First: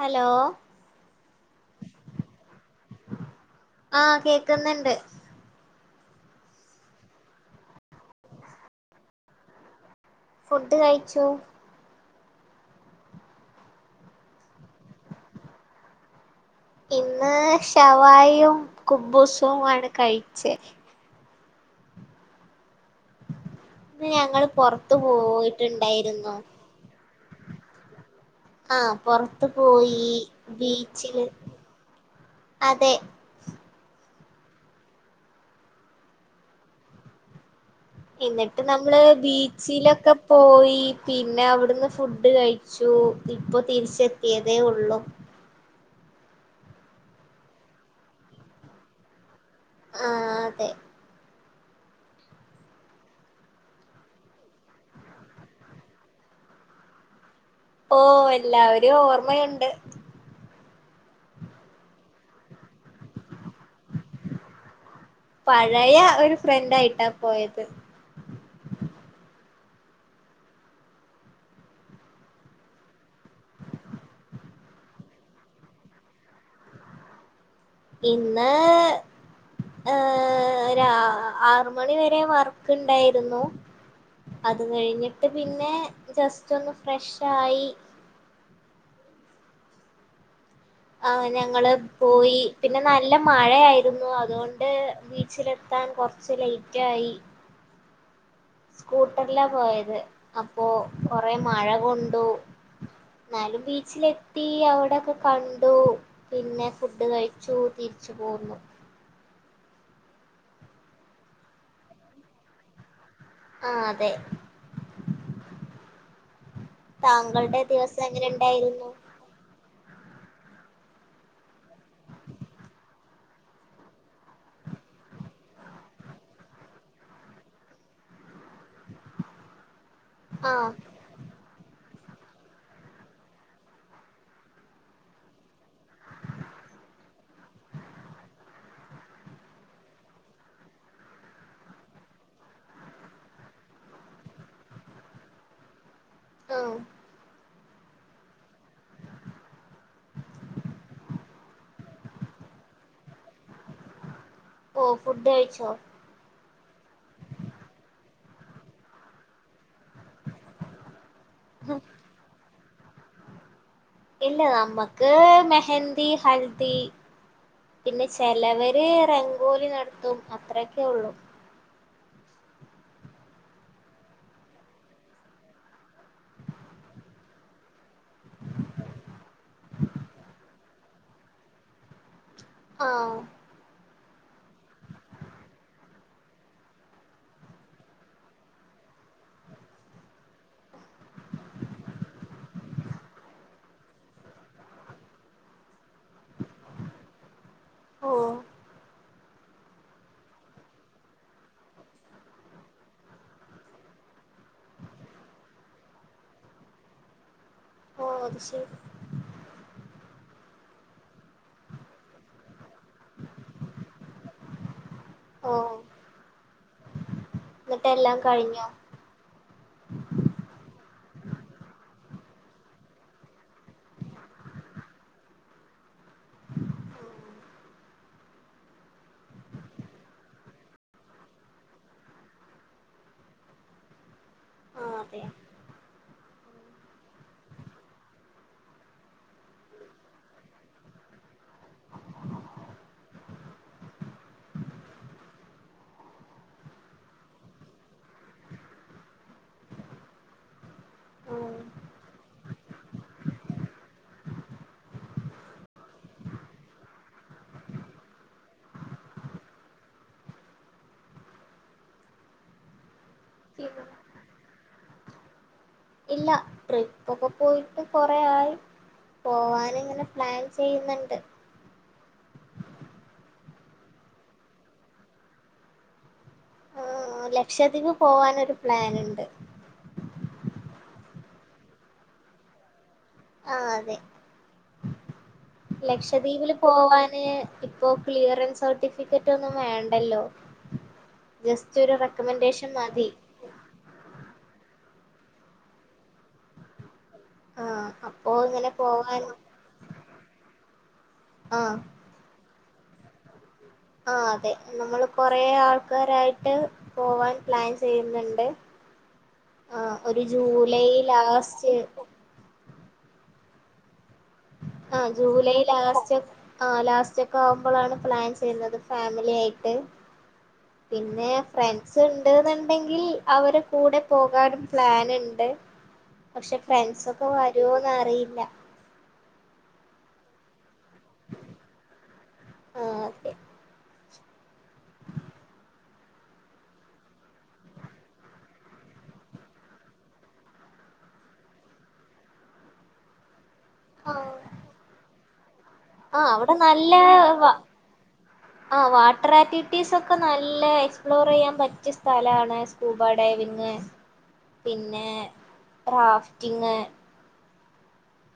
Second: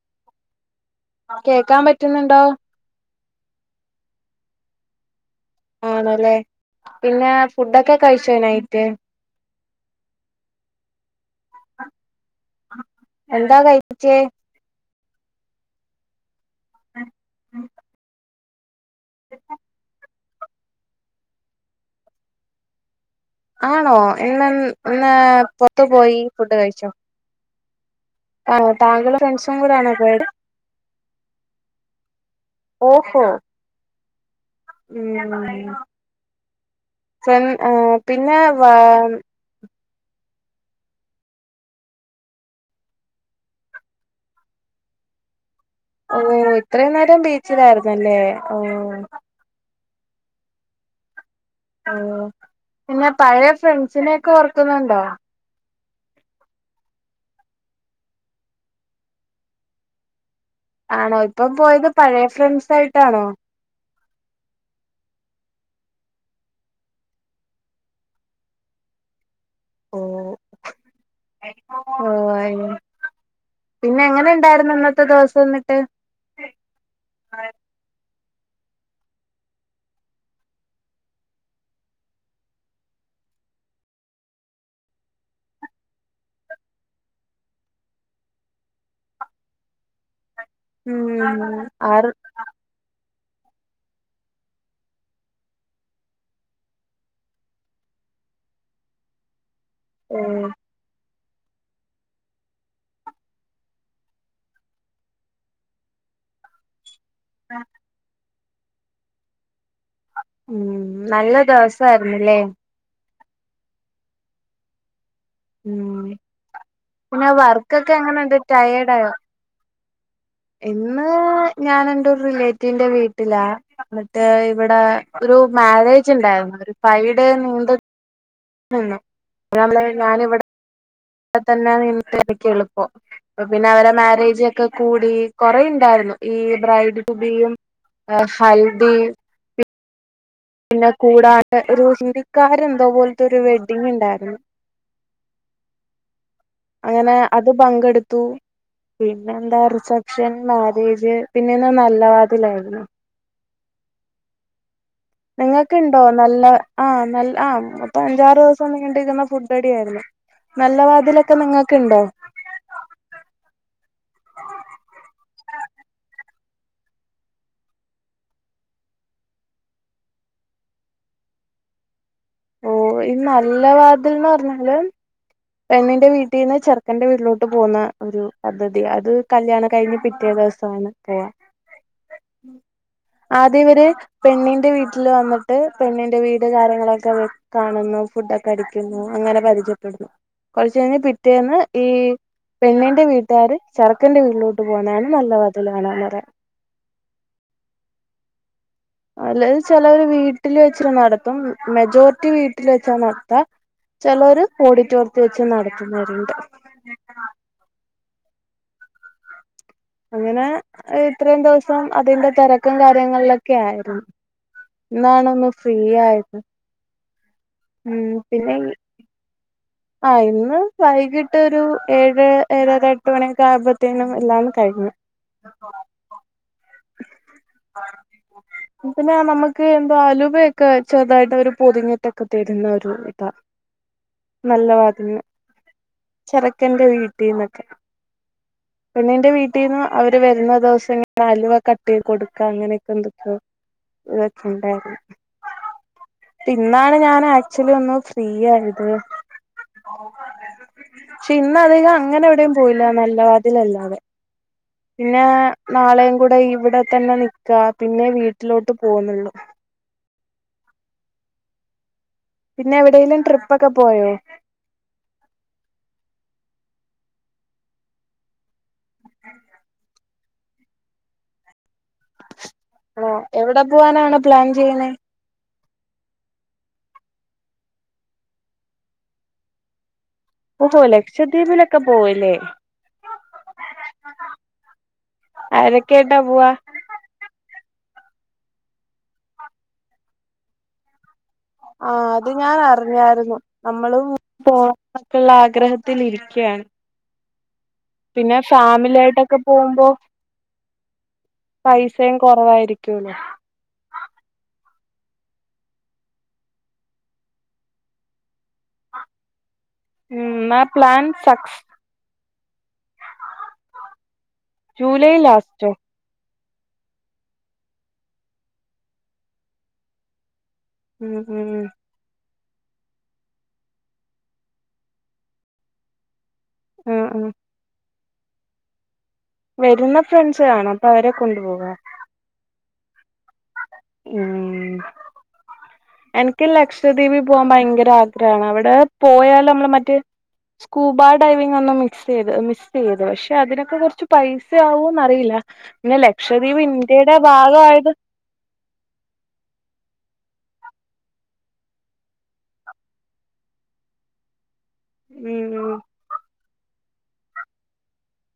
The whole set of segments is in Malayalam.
ഹലോ കേക്കാൻ പറ്റുന്നുണ്ടോ ആഹ് കേക്കുന്നുണ്ട് ആണല്ലേ പിന്നെ ഫുഡൊക്കെ കഴിച്ചോ നൈറ്റ് ഫുഡ് കഴിച്ചു എന്താ കഴിച്ചേ ഇന്ന് ഷവായിയും കുബൂസും ആണ് കഴിച്ചേ ആണോ ഞങ്ങള് ഇന്ന് പൊറത്തു പൊറത്തു പോയി പോയിട്ടുണ്ടായിരുന്നു ഫുഡ് കഴിച്ചോ ആണോ ആഹ് താങ്കളും പൊറത്തു ഫ്രണ്ട്സും കൂടെ ആണോ പോയി പോയത് ബീച്ചില് അതെ ഓഹോ ഉം പിന്നെ എന്നിട്ട് വാ നമ്മള് ബീച്ചിലൊക്കെ പോയി പിന്നെ അവിടുന്ന് ഫുഡ് കഴി ച്ചു ഇപ്പോ തിരിച്ചെത്തിയതേ ഉള്ളൂ ഓ ഇത്രയും നേരം ബീച്ചിൽ ആയിരുന്നല്ലേ ഓ ആഹ് അതെ ഓഹ് പിന്നെ പഴയ ഫ്രണ്ട്സിനെയൊക്കെ ഓർക്കുന്നുണ്ടോ ഓഹ് എല്ലാവരെയും ഓർമ്മയുണ്ട് ആണോ ഇപ്പം പോയത് പഴയ ഫ്രണ്ട്സ് ആയിട്ടാണോ പഴയ ഒരു ഫ്രണ്ട് ആയിട്ടാ പോയത് ഓ ഓ ആണല്ലേ പിന്നെ എങ്ങനെ ഉണ്ടായിരുന്നു ഇന്നത്തെ ദിവസം എന്നിട്ട് ഇന്ന് ഏഹ് രാ ആറു മണിവരെ വർക്ക് ഉണ്ടായിരുന്നു അത് കഴിഞ്ഞിട്ട് പിന്നെ ജസ്റ്റ് ഒന്ന് ഫ്രഷായി ഉം ആഹ് ഞങ്ങള് ആറ് പോയി പിന്നെ നല്ല മഴയായിരുന്നു അതുകൊണ്ട് ബീച്ചിലെത്താൻ കുറച്ച് ലേറ്റ് ആയി സ്കൂട്ടറിലാ പോയത് ഉം അപ്പോ കൊറെ മഴ കൊണ്ടു എന്നാലും ബീച്ചിലെത്തി അവിടൊക്കെ കണ്ടു പിന്നെ ഫുഡ് കഴിച്ചൂ തിരിച്ചു പോന്നു ഉം നല്ല ദെവസായിരുന്നിലേ ആഹ് അതെ ഉം പിന്നെ താങ്കൾടെ വർക്കൊക്കെ ദിവസം എങ്ങനെ എങ്ങനെണ്ട് ഇണ്ടായിരുന്നു ടയേർഡ് ആയോ ഇന്ന് ഞാന് എന്റെ ഒരു റിലേറ്റീവിന്റെ വീട്ടിലാ ഇന്നിട്ട് ഇവിടാ ഒരു മാരേജ് ഇണ്ടായിരുന്നു ഒരു ഫൈവ് ഡേ നീണ്ട നിന്നു ഞാൻ ആഹ് ഇവിടെ തന്നെ നിന്ന് എനിക്ക് എളുപ്പം അപ്പൊ പിന്നെ അവരെ മാരേജ് ഒക്ക കൂടി കൊറേ ഇണ്ടായിരുന്നു ഈ ബ്രൈഡ് റ്റു ബീയും ഏഹ് ഹൽദി പിന്നെ കൂടാതെ ഒരു ഹിന്ദിക്കാരെ എന്തോപോല്ത്തൊരു വെഡിങ് ഇണ്ടായിരുന്നു ആഹ് ഇങ്ങനേ അത് പങ്കെടുത്തു പിന്നെ എന്താ റിസപ്ഷൻ മാരേജ് പിന്നെന്ന് നല്ല വാതിലായിരുന്നു ഓഹ് ഫുഡ് കഴിച്ചോ ഉണ്ടോ നല്ല ആഹ് നല്ല ആഹ് അപ്പൊ അഞ്ചാറ് ദിവസം നീണ്ടിരിന്ന ഫുഡ്ഡടി ആയിരുന്നു നല്ല വാതിലൊക്ക നിങ്ങക്ക്‌ണ്ടൊ ഇല്ല നമ്മക്ക് മെഹന്ദി ഹൽദി പിന്നെ ചെലവര് റംഗോലി നട്ത്തും അത്രൊക്കെ ഉള്ളു ഓഹ് ഈ നല്ല വാതിൽന്ന് പറഞ്ഞാല് പെണ്ണിന്റെ വീട്ടിന്ന് ചെറുക്കന്റെ വീട്ടിലോട്ട് പോകുന്ന ഒരു പദ്ധതി അത് കല്യാണം കഴിഞ്ഞ് പിറ്റേ ദിവസാണ് പോവ ആഹ് ആദ്യം ഇവര് പെണ്ണിന്റെ വീട്ടില് വന്നിട്ട് പെണ്ണിന്റെ വീട് കാര്യങ്ങളൊക്കെ വ കാണുന്നു ഫുഡ് ഒക്ക അടിക്കുന്നു അങ്ങനെ പരിചയപ്പെടുന്നു കൊറ്ച്ച് കഴിഞ്ഞ് പിറ്റേന്ന് ഈ പെണ്ണിന്റെ വീട്ടുകാര് ചെറുക്കന്റെ വീട്ടിലോട്ട് പോകുന്നതാണ് നല്ല വതിൽ കാണാന്ന് പറയാ ഓഹ് അല്ലെൽ ചിലവര് വീട്ടിൽ വെച്ച് നടത്തും മെജോറിറ്റി വീട്ടിൽ വെച്ചാ നടത്ത ചെലോര് ഓഡിറ്റോറിയത്തി വെച്ച് നടത്തുന്നവരുണ്ട് ഓഹ് അത് ശരി അങ്ങനെ ഇത്രയും ദിവസം അതിന്റെ തെരക്കും കാര്യങ്ങളിലൊക്ക ആയിരുന്നു ഇന്നാണ് ഒന്ന് ഓ ഫ്രീ ആയത് ഇന്നിട്ട് ഉം എല്ലാം പിന്നെ കഴിഞ്ഞോ ഈ ആഹ് ഇന്ന് വൈകിട്ട് ഒരൂ ഏഴ് ഏഴര എട്ട് മണിയൊക്ക ആയപ്പത്തേനും എല്ലാം കഴിഞ്ഞു ആഹ് ആഹ് പിന്നെ നമക്ക് എന്താ അലുവയൊക്കെ ചെറുതായിട്ട് അവര് പൊതിഞ്ഞിട്ടൊക്ക തരുന്ന ഒരു നല്ല ആഹ് വാതിൽന് അതെ ചെറുക്കന്റെ വീട്ടിന്നൊക്കെ പെണ്ണിന്റെ വീട്ടീന്ന് അവര് വരുന്ന ദിവസം ഇങ്ങനെ അലുവ കട്ടീത് കൊടുക്ക അങ്ങനൊക്കെ എന്തൊക്ക്യെ ഇതൊക്കെണ്ടായിരുന്നു ഇന്നാണ് ഞാൻ ആക്ച്വലി ഒന്ന് ഫ്രീ ആയത് പക്ഷെ ഇന്ന് ആഹ് അധികം അങ്ങനെ എവിടെയും പോയില്ല നല്ല വാതിലല്ലാതെ പിന്നാ നാളെയും കുടയും ഇവിടെ തന്നെ നിക്കാ പിന്നെ വീട്ടിലോട്ട് പോവുന്നുള്ളു പിന്നെ എവിടേലും ട്രിപ്പൊക്ക പിന്നെ പോയോ ഇല്ല ട്രിപ്പൊക്ക പോയിട്ട് കൊറേ ആയി പോവാന് ഇങ്ങനെ പ്ലാൻ ചെയ്യുന്ന്ണ്ട് ഹലോ എവിടെ പോവാനാണ് പ്ലാൻ ചെയ്യണേ ആഹ് ലക്ഷദ്വീപ് പോകാനൊരു പ്ലാൻ ഉണ്ട് ഓഹോ ലക്ഷദ്വീപിലൊക്കെ പോവുല്ലേ ആഹ് അതെ ആരൊക്കെയായിട്ടാ പോവാ ലക്ഷദ്വീപില് പോവാന് ഇപ്പോൾ ക്ലിയറൻസ് സർട്ടിഫിക്കറ്റ് ഒന്നും വേണ്ടല്ലോ ജസ്റ്റ് ഒരു ആഹ് അത് ഞാൻ റെക്കമെൻഡേഷൻ മതി അറിഞ്ഞായിരുന്നു നമ്മളും പോവണന്നൊക്കെയുള്ള ആഗ്രഹത്തിലിരിക്കയാണ് ആഹ് അപ്പോ പിന്നെ ഇങ്ങനെ ഫാമിലി പോവാൻ ആയിട്ടൊക്കെ പോകുമ്പോ ആഹ് പൈസ സയും കുറവായിരിക്കുല്ലോ ആ അതെ നമ്മൾ കൊറേ ആൾക്കാരായിട്ട് പോവാൻ പ്ലാൻ ചെയ്യുന്നുണ്ട് ആഹ്.... ആ ഒരു ജൂലൈ സക്സ് ലാസ്റ്റ് ആഹ് ജൂലൈ ലാസ്റ്റ് ആ ലാസ്റ്റ് ഒക്കെ ആവുമ്പോളാണ് പ്ലാൻ ചെയ്യുന്നത് ഫാമിലി ആയിട്ട് ഉം പിന്നെ ഉം ഫ്രണ്ട്സ് ഉണ്ട്ന്നുണ്ടെങ്കിൽ അവരെ കൂടെ പോകാനും പ്ലാനുണ്ട് പക്ഷെ ഫ്രണ്ട്സ ഉം ഒക്കെ ഉം വരോന്ന് അറിയില്ല വരുന്ന ഫ്രണ്ട്സ് ആണേ അപ്പൊ അവരെ കൊണ്ടു പോകാം ആഹ്അതെ. ഉം എനിക്ക് ലക്ഷദീപി പോകാൻ ഭയങ്കര ആഗ്രഹാണ് അവിടെ പോയാല് നമ്മള് മറ്റേ സ്കൂബ ഡൈവിംഗ ഒന്ന് മിക്സ് ചെയ്ത് മിക്സ് ചെയ്ത് പിന്നെ അതിനൊക്കെ കുറച്ച് പൈസ ആവൂന്ന്റിയില്ല പിന്നെ ആഹ് അവിടെ ലക്ഷദ്വീപ് ഇന്ത്യയുടെ നല്ല ഭാഗയത് ആ വാട്ടർ ആറ്റിവിറ്റീസ് ഒക്കെ നല്ല എക്സ്പ്ലോർ ചെയ്യാൻ പറ്റിയ സ്ഥലമാണ് സ്കൂബ ഡൈവിംഗ് പിന്നെ ഉം റാഫ്റ്റിങ്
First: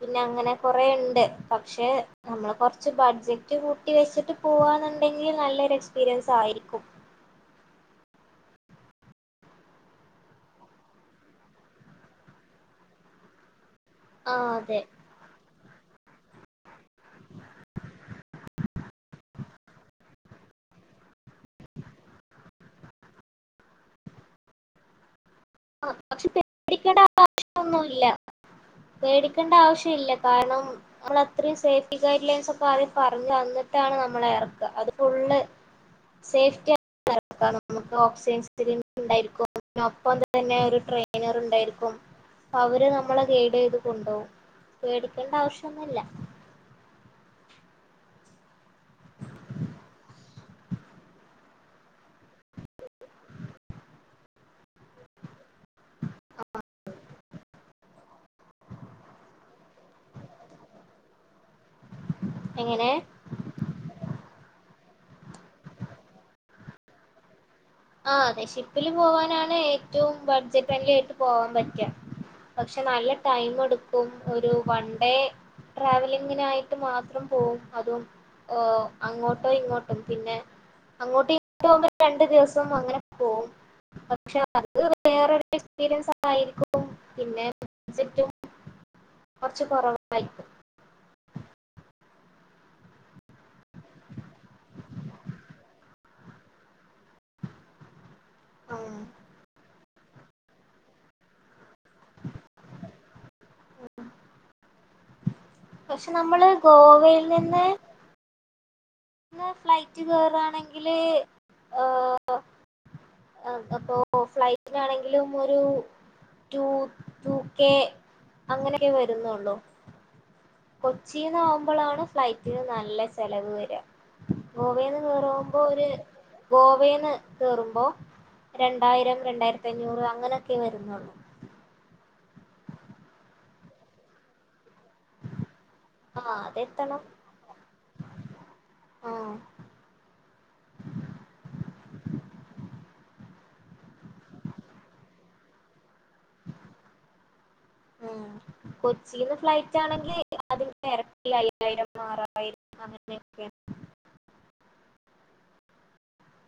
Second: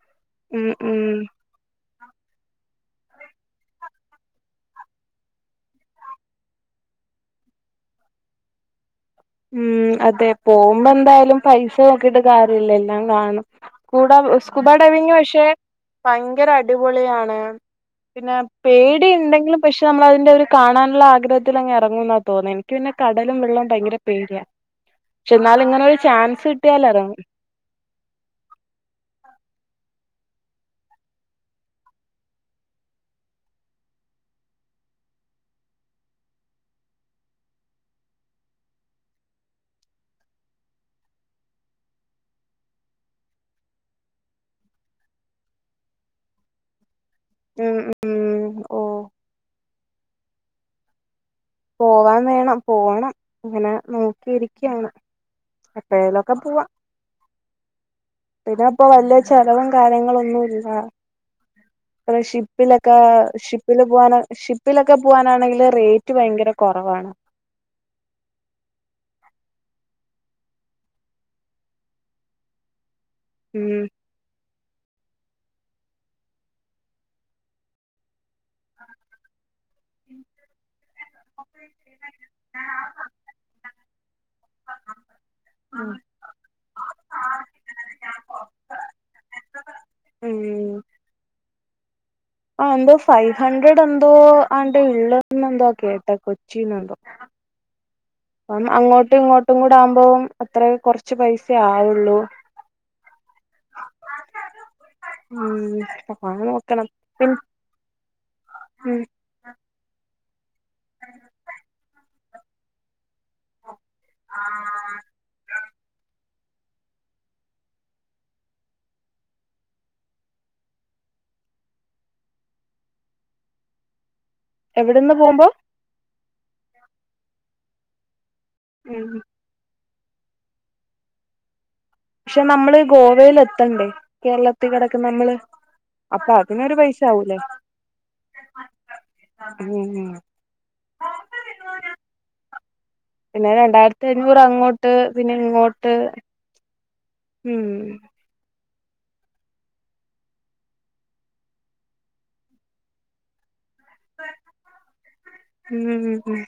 പിന്നെ അങ്ങനെ ഉം കൊറെ ഉം ഇണ്ട് പക്ഷെ നമ്മൾ കുറച്ച് ബഡ്ജറ്റ് കൂട്ടി വെച്ചിട്ട് പോവാന്നുണ്ടെങ്കിൽ നല്ലൊരു എക്സ്പീരിയൻസ് ആയിരിക്കും ഉം അതെ പോകുമ്പോ എന്തായാലും പൈസ നോക്കിട്ട് കാര്യില്ലല്ലോ എല്ലാ കാണും കൂട ആ സ്കൂബ അതെ ഡൈവിങ് പക്ഷെ ഭയങ്കര അടിപൊളിയാണ് പിന്നെ പേടി ഉണ്ടെങ്കിലും പക്ഷെ നമ്മൾ അതിന്റെ ഒരുര് കാണാനുള്ള ആഗ്രഹത്തിൽ അങ്ങ് ഇറങ്ങും എന്ന തോന്നേ പിന്നെ കടലും വെള്ളവും ഭയങ്കര പേടിയ പക്ഷെ എന്നാല ഇങ്ങനെ ഒരു ചാൻസ് കിട്ടിയാല് ഇറങ്ങും ഒന്നുംല്ല പേടിക്കേണ്ട ആവശ്യ ഇല്ല കാരണം നമ്മള അത്രയും സേഫ്റ്റി ഗൈഡ് ലൈൻസ് ഒക്കെ ആദ്യം പറഞ് തന്നിട്ടാണ് നമ്മള എർക്ക അത് ഫുള്ള് സേഫ്റ്റി നമക്ക് ഓക്സിജൻ സിലിണ്ടർ ഉണ്ടായിരിക്കും ഒപ്പം തന്നെ ഒരു ട്രെയിനർ ഉണ്ടായിരിക്കും അപ്പൊ അവര് നമ്മളെ ഗൈഡ് ചെയ്ത് കൊണ്ടുപോകും മേടിക്കേണ്ട ആവശ്യംന്നുല്ല ഉം ഉം ഓ പോവാൻ വേണം പോണം ഇങ്ങനെ നോക്കി ഇരി ക്കാണ് എപ്പോഴേലും ഒക്കെ പോവാ പിന്നെ ഇപ്പോ വലിയ ചെലവും കാര്യങ്ങള ഒന്നും ഇല്ല ആഹ് എങ്ങനെ ഷിപ്പിലൊക്കെ ഷിപ്പ ഷിപ്പിൽ പോകാന ഷിപ്പിലൊക്കെ പോവാനാണെങ്കിൽ റേറ്റ് ഭയങ്കര കുറവാണ് ആഹ് അതെ ഷിപ്പില് പോവാനാണ് ഏറ്റവും ബഡ്ജറ്റ് ഫ്രണ്ട്ലി ആയിട്ട് പോവാൻ പറ്റാ. പക്ഷെ നല്ല ഉം ടൈമെടുക്കും. ഒരു വൺ ഡേ ട്രാവലിങ്ങിനായിട്ട് മാത്രം പോവും അതും ഓ അങ്ങോട്ടോ ഇങ്ങോട്ടും പിന്നെ അങ്ങോട്ടും ഇങ്ങോട്ടും ആകുമ്പോ രണ്ട് ദിവസ് സം അങ്ങന പോവും. പക്ഷെ അത് വേറെ ഒരു ഉം എക്സ്പീരിയൻസ് ആയിരിക്കും പിന്നെ ബഡ്ജറ്റും കൊർച്ച് കൊറവാ [unintelligible] ആഹ് എന്തോ ഫൈവ് ഹൺഡ്രഡ് എന്തോ ആണ്ട് ഉള്ളത് ന്നെന്തോ കേട്ടത് കൊച്ചീന്നെന്തോ. അപ്പം ആഹ് അങ്ങോട്ടും ഇങ്ങോട്ടും കൂടാവുമ്പോം അത്രെ കൊറച്ച് പൈസേ ആവുള്ളൂ. [unintelligible] ഉം. പക്ഷെ ആ നമ്മള് നോക്കണം ഗോവയിൽ പി നിന്ന്. ഉം. ന്ന് ഫ്ലൈറ്റ് കേറാണെങ്കില് ഏഹ് ആഹ് അപ്പൊ ഫ്ലൈറ്റിനാണെങ്കിലും ഇപ്പൊരു റ്റൂ, റ്റു കെ അങ്ങനെയൊക്കെ വരുന്നൊള്ളൂ. കൊച്ചീന്നാവുമ്പളാണ് ഫ്ലൈറ്റിന് നല്ല ചെലവ് വരാ. ഗോവേന്ന് എവിടെന്ന് പോകുമ്പോ കേറോവുമ്പോ ഒരു ഗോവേന്ന് കേറുമ്പോ ഉം രണ്ടായിരം രണ്ടായിരത്തി അഞ്ഞൂറ് അങ്ങനൊക്കെ വരുന്നൊള്ളൂ. പക്ഷെ നമ്മള് ഗോവയ്ല് എത്തണ്ടേ? കേരള ത്തി കിടക്ക്ന്ന നമ്മള്. അപ്പൊ ആഹ് അതിനൊരു പൈസ അതെത്തണം ആവൂല്ലേ. ആഹ് അത് തന്നെ. പിന്നെ രണ്ടായിരത്തി അഞ്ഞൂറ് അങ്ങോട്ട് പിന്നെ ഇങ്ങോട്ട് ഉം. ഉം കൊച്ചീന്ന് ഫ്ലൈറ്റ് ആണെങ്കി അതിൻ്റെ എരട്ടി അയ്യായിരം ആറായിരം അങ്ങനെയൊക്കെ. ഉം ഉം ഉം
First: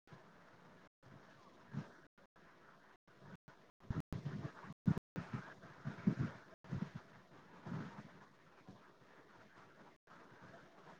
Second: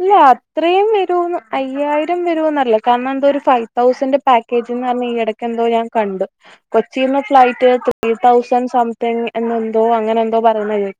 അല്ല അത്രയും വരുവോന്ന് അയ്യായിരം വരുവോന്നറ്ല്ല കാരണം എന്തോ ഒരു ഫൈവ് തൗസന്റെ പാക്കേജ് ന്ന് പറഞ്ഞ് ഈയെട ക്കെന്തോ ഞാൻ കണ്ടു. കൊച്ചീന്ന് ഫ്ലൈറ്റ് ത്രീ തൗസൻ സംതിങ് എന്ന് എന്തോ അങ്ങനെ എന്തോ പറയുന്നത് കേ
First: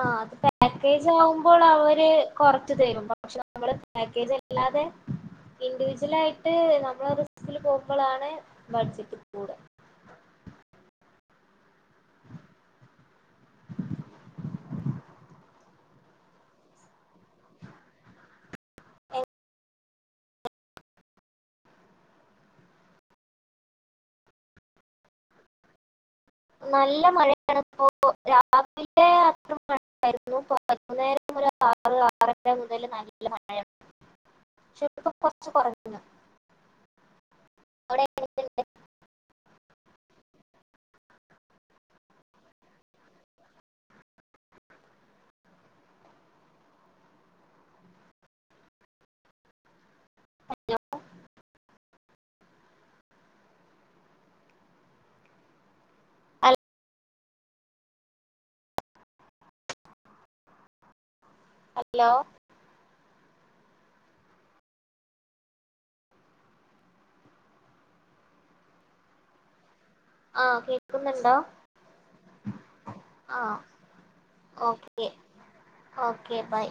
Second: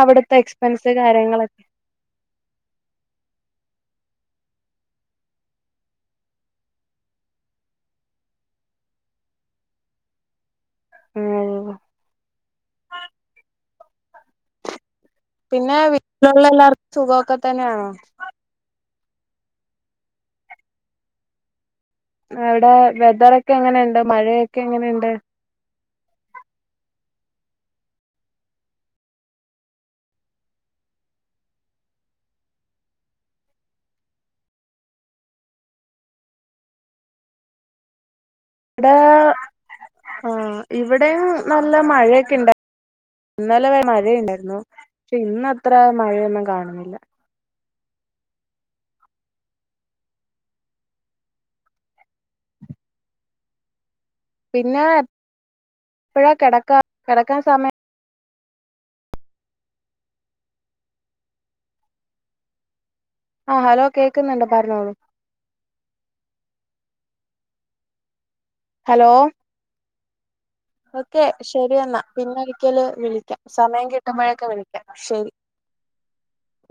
ആഹ് അത് എക്സ്പെൻസ് പാക്കേജാവുമ്പോൾ കാര്യങ്ങളൊക്കെ അവര് കൊറച്ച് തരും. പക്ഷെ നമ്മള് പാക്കേജല്ലാതെ, ഇൻഡിവിജ്വൽ ആയിട്ട് നമ്മളെ റിസ്കില് പോകുമ്പളാണ് ബഡ്ജറ്റ് കൂടാ. മ് ഓഹ്. പിന്നെ വീട്ടിലുള്ള എല്ലാർക്കും സുഖ ഒക്കെ തന്നെയാണോ? എ അവിടെ വെതറൊക്കെ എങ്ങനെയ്ണ്ട് മഴയൊക്കെ എങ്ങനെയ്ണ്ട്? നല്ല മഴയാണ് ഇപ്പോ. രാവിലെ അത്ര മഴയായിരുന്നു [unintelligible] വൈകുന്നേരം ഒര് ആറ് ആറര മുതൽ നല്ല മഴ. പക്ഷെ ഇപ്പം കൊർച്ച് കൊറഞ്ഞ്ണ്. അവിടെ [unintelligible] ടെ ആഹ് ഇവിടെയും നല്ല മഴയൊക്കെ ഇണ്ടാ ഇന്നലെ മഴയ്ണ്ടായിരുന്നു പക്ഷെ ഇന്നത്ര മഴയൊന്നും കാണുന്നില്ല. [unintelligible] പിന്നെ എപ്പഴാ കെടക്കാ? കെടക്കാൻ സമയാ ഹലോ ആഹ് ഹലോ കേക്കുന്നുണ്ട് പറഞ്ഞോളൂ ഹലോ ആഹ് കേ ഓക്കെ ശെരി എന്നാ. പിന്നെ ഒരിക്കല് വിളിക്കാം ആഹ് സമയം കിട്ടുമ്പോഴൊക്കെ വിളിക്കാം ഓക്കെ ശെരി. Okay bye